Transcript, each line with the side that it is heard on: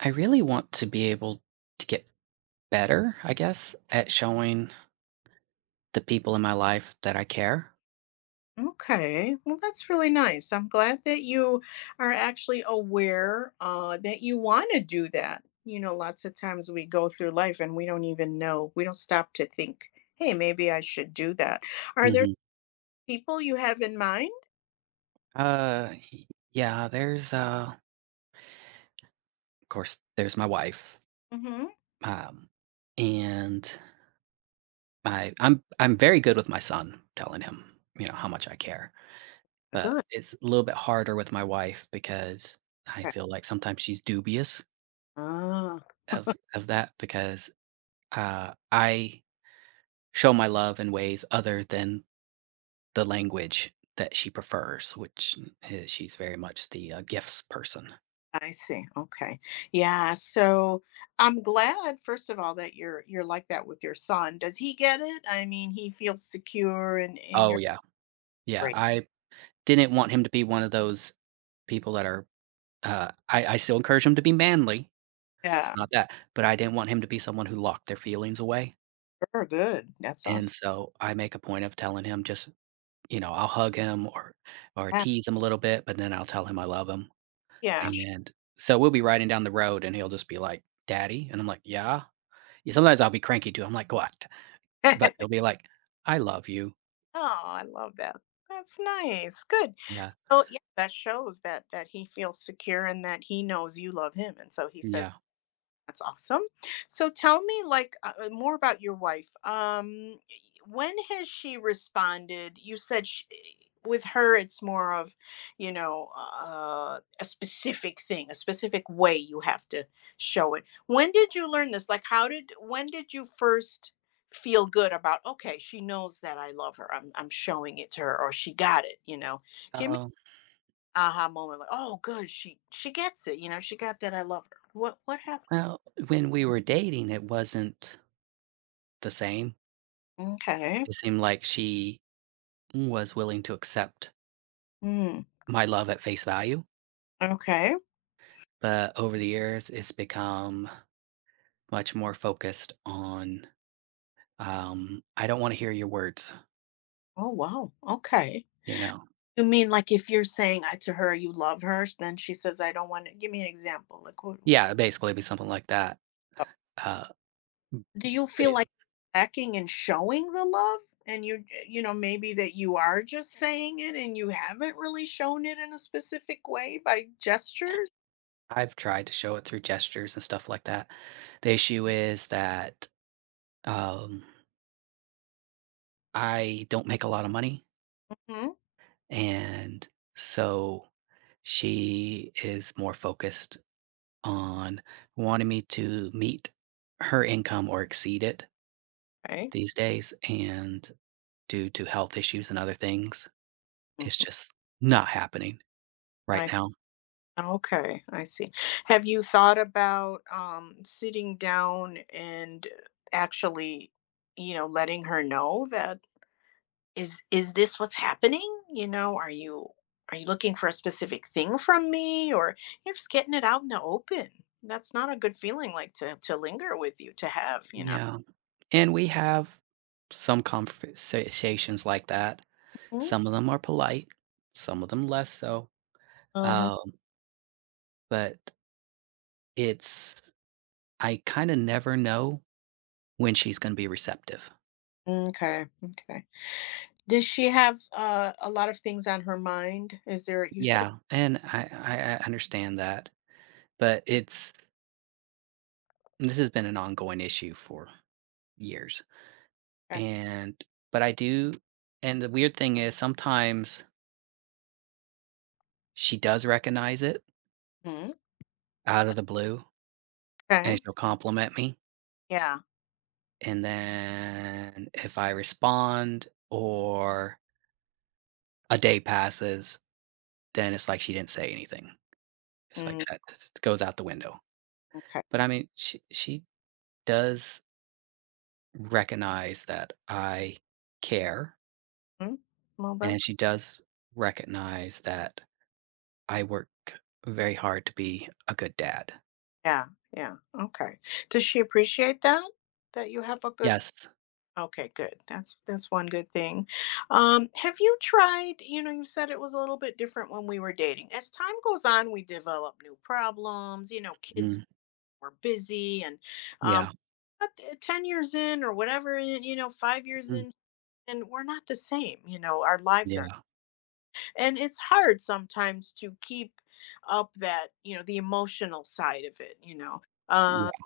right: I really want to be able to get better, I guess, at showing the people in my life that I care.
left: Okay, well, that's really nice. I'm glad that you are actually aware that you want to do that. You know, lots of times we go through life and we don't even know, we don't stop to think, hey, maybe I should do that. Are there
right: hmm
left: people you have in mind?
right: Uh, y- yeah, there's of course, there's my wife,
left: Mm hmm.
right: um, and my I'm very good with my son, telling him you know how much I care, but
left: Good.
right: it's a little bit harder with my wife because I
left: Okay.
right: feel like sometimes she's dubious
left: Ah,
right: of that because I show my love in ways other than the language that she prefers, which I she's very much the, gifts person.
left: I see. Okay. Yeah. So I'm glad, first of all, that you're like that with your son. Does he get it? I mean, he feels secure and
right: Oh,
left: you're
right: yeah. Yeah,
left: great.
right: I didn't want him to be one of those people that are, I still encourage him to be manly, it's
left: Yeah.
right: not that, but I didn't want him to be someone who locked their feelings away,
left: Sure. Good. That's
right: and
left: awesome.
right: so I make a point of telling him just you know, I'll hug him or
left: Yeah.
right: tease him a little bit, but then I'll tell him I love him,
left: Yeah.
right: and so we'll be riding down the road, and he'll just be like, "Daddy?" And I'm like, "Yeah?" Yeah, sometimes I'll be cranky too, I'm like, "What?" But he'll be like, "I love you."
left: Oh, I love that. That's nice. Good.
right: Yeah,
left: So yeah, that shows that that he feels secure and that he knows you love him, and so he says
right: yeah.
left: that's awesome. So tell me, like, more about your wife. When has she responded? You said sh with her, it's more of, you know, a specific thing, a specific way you have to show it. When did you learn this? Like, how did, when did you first feel good about, okay, she knows that I love her. I'm showing it to her, or she got it, you know? Give me
right: "Oh,
left: an aha moment, like, oh, good, she gets it, you know, she got that I love her. What happened?
right: well, when we were dating, it wasn't the same."
left: Okay.
right: It seemed like she was willing to accept
left: Mm,
right: my love at face value,
left: okay.
right: but over the years, it's become much more focused on, "I don't wanna hear your words,"
left: Oh, wow. Okay.
right: you know?
left: You mean like if you're saying I to her you love her, then she says, "I don't wanna" give me an example, like, what
right: Yeah, basically, it'd be something like that. Uh,
left: do you feel
right: they
left: like lacking in showing the love? And you you know, maybe that you are just saying it and you haven't really shown it in a specific way by gestures?
right: I've tried to show it through gestures and stuff like that. The issue is that, um, I don't make a lot of money.
left: Mhm,
right: And so she is more focused on wanting me to meet her income or exceed it
left: okay.
right: these days. And due to health issues and other things, it's
left: Mhm,
right: just not happening
left: I
right: right
left: s
right: now.
left: okay, I see. Have you thought about, sitting down and actually, you know, letting her know that is this what's happening? You know, are you looking for a specific thing from me or you're just getting it out in the open? That's not a good feeling like to linger with you to have, you know.
right: Yeah. And we have some conversations like that.
left: Mm.
right: Some of them are polite, some of them less so.
left: Uh-huh.
right: Um, but it's, I kind of never know when she's going to be receptive.
left: Okay. Okay. Does she have a lot of things on her mind? Is there, you said,
right: Yeah, and I understand that, but it's this has been an ongoing issue for years,
left: okay.
right: and but I do and the weird thing is sometimes she does recognize it
left: Mm.
right: out of the blue,
left: Okay.
right: and she'll compliment me,
left: Yeah.
right: and then if I respond or a day passes, then it's like she didn't say anything. It's like
left: Mm.
right: that it goes out the window.
left: Okay.
right: But I mean, she does recognize that I care
left: Mm. Well,
right: and
left: that's,
right: she does recognize that I work very hard to be a good dad.
left: yeah. Yeah. Okay. Does she appreciate that? That you have a good
right: Yes.
left: okay, good. That's one good thing. Have you tried, you know, you said it was a little bit different when we were dating. As time goes on, we develop new problems, you know, kids
right: Mhm.
left: were busy and um
right: Yeah.
left: but 10 years in or whatever, you know, 5 years
right: Mhm.
left: in and we're not the same, you know, our lives are.
right: Yeah.
left: And it's hard sometimes to keep up that, you know, the emotional side of it, you know. Uh,
right: Yeah.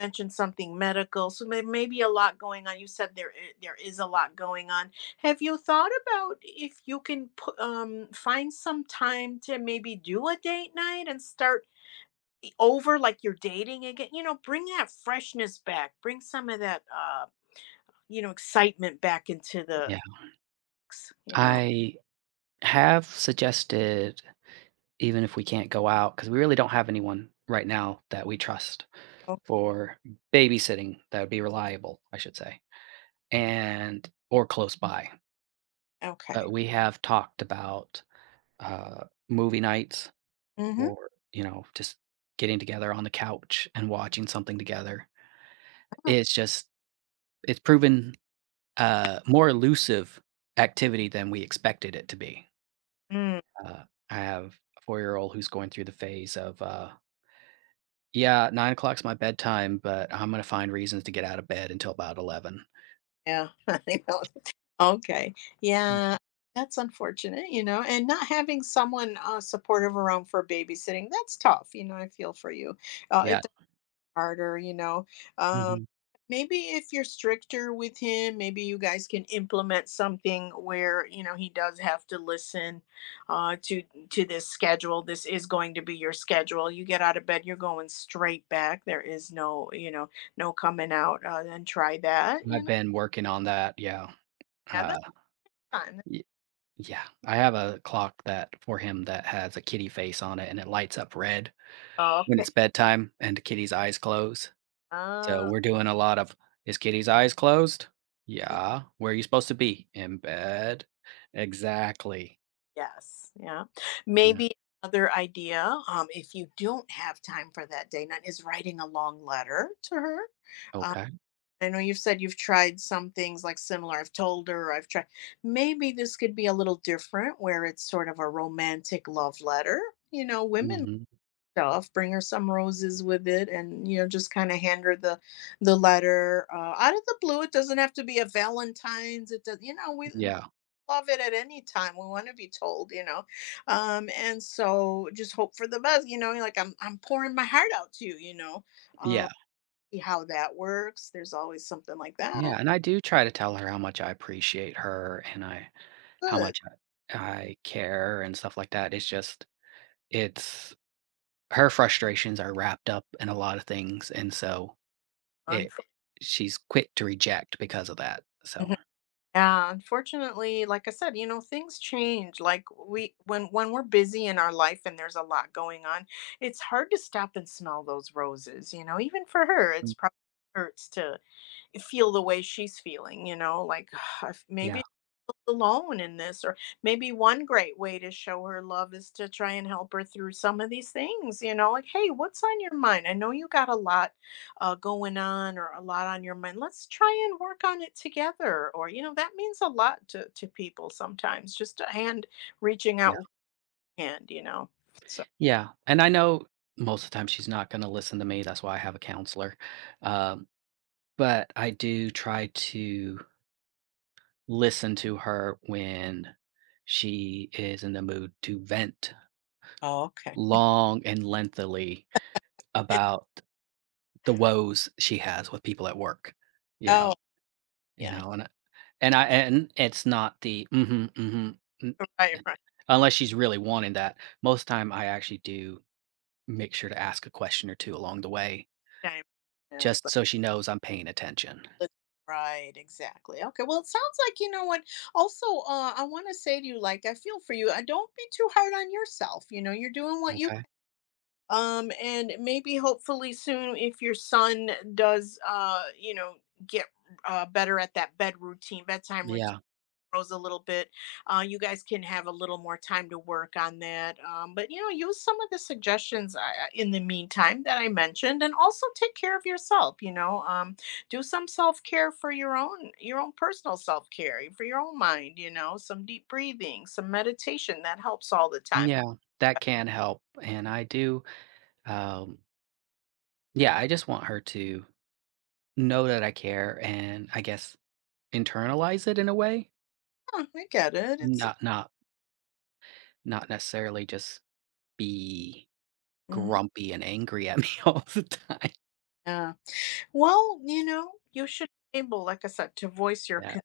left: mentioned something medical, so there may be a lot going on. You said there there is a lot going on. Have you thought about if you can put, find some time to maybe do a date night and start over like you're dating again? You know, bring that freshness back. Bring some of that, you know, excitement back into the,
right: Yeah.
left: you know.
right: I have suggested, even if we can't go out, because we really don't have anyone right now that we trust
left: Oh,
right: for babysitting that would be reliable, I should say, and or close by.
left: okay.
right: But we have talked about uh, movie nights
left: Mm-hmm.
right: or, you know, just getting together on the couch and watching something together. It's just it's proven a more elusive activity than we expected it to be.
left: Mm,
right: Uh, I have a four-year-old who's going through the phase of, "Yeah, 9 o'clock's my bedtime, but I'm gonna find reasons to get out of bed until about 11."
left: yeah, I know. Okay. Yeah, that's unfortunate, you know, and not having someone supportive around for babysitting, that's tough. You know, I feel for you.
right: Yeah.
left: It's harder, you know. Um,
right: Mhm.
left: maybe if you're stricter with him, maybe you guys can implement something where, you know, he does have to listen uh, to to this schedule. This is going to be your schedule. You get out of bed, you're going straight back. There is no, you know, no coming out and try that, you
right: I've
left: know.
right: been working on that, yeah.
left: Yeah,
right: Uh,
left: that's fun.
right: y yeah. I have a clock that for him that has a kitty face on it, and it lights up red. When it's
left: Okay.
right: bedtime and kitty's eyes close. So
left: Oh,
right: we're doing a lot of, "Is kitty's eyes closed?"
left: mm.
right: "Yeah." "Where are you supposed to be?" "In bed." Exactly.
left: Yes. Yeah.
right: Yeah.
left: Maybe another idea, if you don't have time for that day night, is writing a long letter to her. Um,
right: Okay.
left: I know you've said you've tried some things like similar. I've told her, I've tried. Maybe this could be a little different where it's sort of a romantic love letter, you know, women
right: Mhm.
left: stuff. Bring her some roses with it and, you know, just kind of hand her the letter out of the blue. It doesn't have to be a Valentine's. It does, you know, we
right: Yeah.
left: love it at any time. We want to be told, you know. And so just hope for the best, you know, like I'm pouring my heart out to you, you know. Um,
right: Yeah.
left: see how that works. There's always something like
right: Yeah,
left: that.
right: and I do try to tell her how much I appreciate her and I how
left: Good.
right: much I care and stuff like that. It's her frustrations are wrapped up in a lot of things, and so it
left: Unf-
right: she's quick to reject because of that. So,
left: Mhm. Yeah, unfortunately, like I said, you know, things change. Like we when we're busy in our life and there's a lot going on, it's hard to stop and smell those roses, you know, even for her,
right: mm,
left: it's probably hurts to feel the way she's feeling, you know, like "I maybe
right: yeah,
left: I feel alone in this or maybe one great way to show her love is to try and help her through some of these things, you know, like hey, what's on your mind, I know you got a lot going on or a lot on your mind, let's try and work on it together or you know that means a lot to people, sometimes just a hand reaching
right: yeah.
left: out with a hand, you know, so
right: Yeah, and I know most of the time she's not gonna listen to me, that's why I have a counselor, um, but I do try to listen to her when she is in the mood to vent
left: oh, okay.
right: long and lengthily about the woes she has with people at work, you
left: Oh,
right: know you
left: yeah,
right: know, and I and it's not the, "Mhm, mhm, mm"
left: right, right.
right: unless she's really wanting that. Most time, I actually do make sure to ask a question or two along the way
left: Time. Yeah.
right: just so she knows I'm paying attention.
left: But- right, exactly. Okay, well, it sounds like you know what. Also, I want to say to you, like, I feel for you. Don't be too hard on yourself. You know, you're doing what you
right: Okay.
left: and maybe hopefully soon, if your son does, you know, get better at that bed routine, bedtime routine
right: Yeah.
left: a little bit. You guys can have a little more time to work on that. But you know, use some of the suggestions in the meantime that I mentioned, and also take care of yourself. You know, do some self care for your own personal self care for your own mind. You know, some deep breathing, some meditation that helps all the time.
right: Yeah. That can help, and I do, um yeah, I just want her to know that I care and, I guess, internalize it in a way,
left: "Huh, I get it. It's
right: not not not necessarily just be
left: hmm.
right: grumpy and angry at me all the time.
left: Yeah. Well, you know, you should be able, like I said, to voice your,
right: Yeah.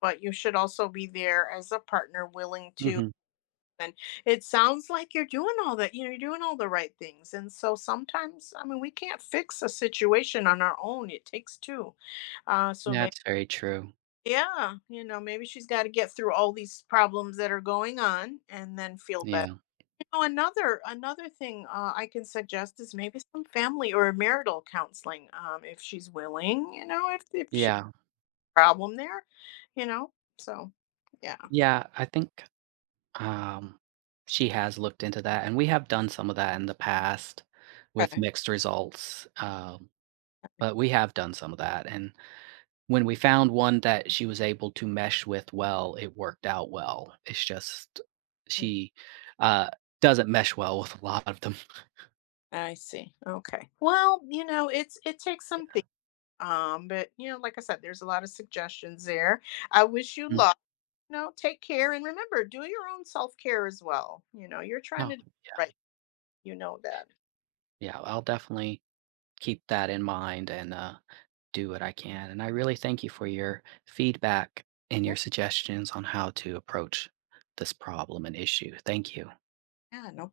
left: but you should also be there as a partner willing to
right: Mhm.
left: and it sounds like you're doing all that, you know, you're doing all the right things and so sometimes, I mean, we can't fix a situation on our own, it takes two, so maybe
right: That's very true.
left: yeah, you know, maybe she's got to get through all these problems that are going on and then feel better,
right: Yeah.
left: you know, another thing I can suggest is maybe some family or marital counseling, um, if she's willing, you know, if she's
right: Yeah.
left: a problem there, you know, so yeah.
right: Yeah, I think Um, she has looked into that, and we have done some of that in the past with mixed results, but we have done some of that, and when we found one that she was able to mesh with well, it worked out well. It's just
left: Mm,
right: she, uh, doesn't mesh well with a lot of them.
left: I see. Okay. Well, you know, it's it takes something. But you know, like I said, there's a lot of suggestions there. I wish you
right: Mm,
left: luck. You know, take care and remember, do your own self care as well. You know, you're trying
right: no.
left: to do right. You know that.
right: Yeah, I'll definitely keep that in mind and, do what I can, and I really thank you for your feedback and your
left: Yeah.
right: suggestions on how to approach this problem and issue. Thank you.
left: Yeah. No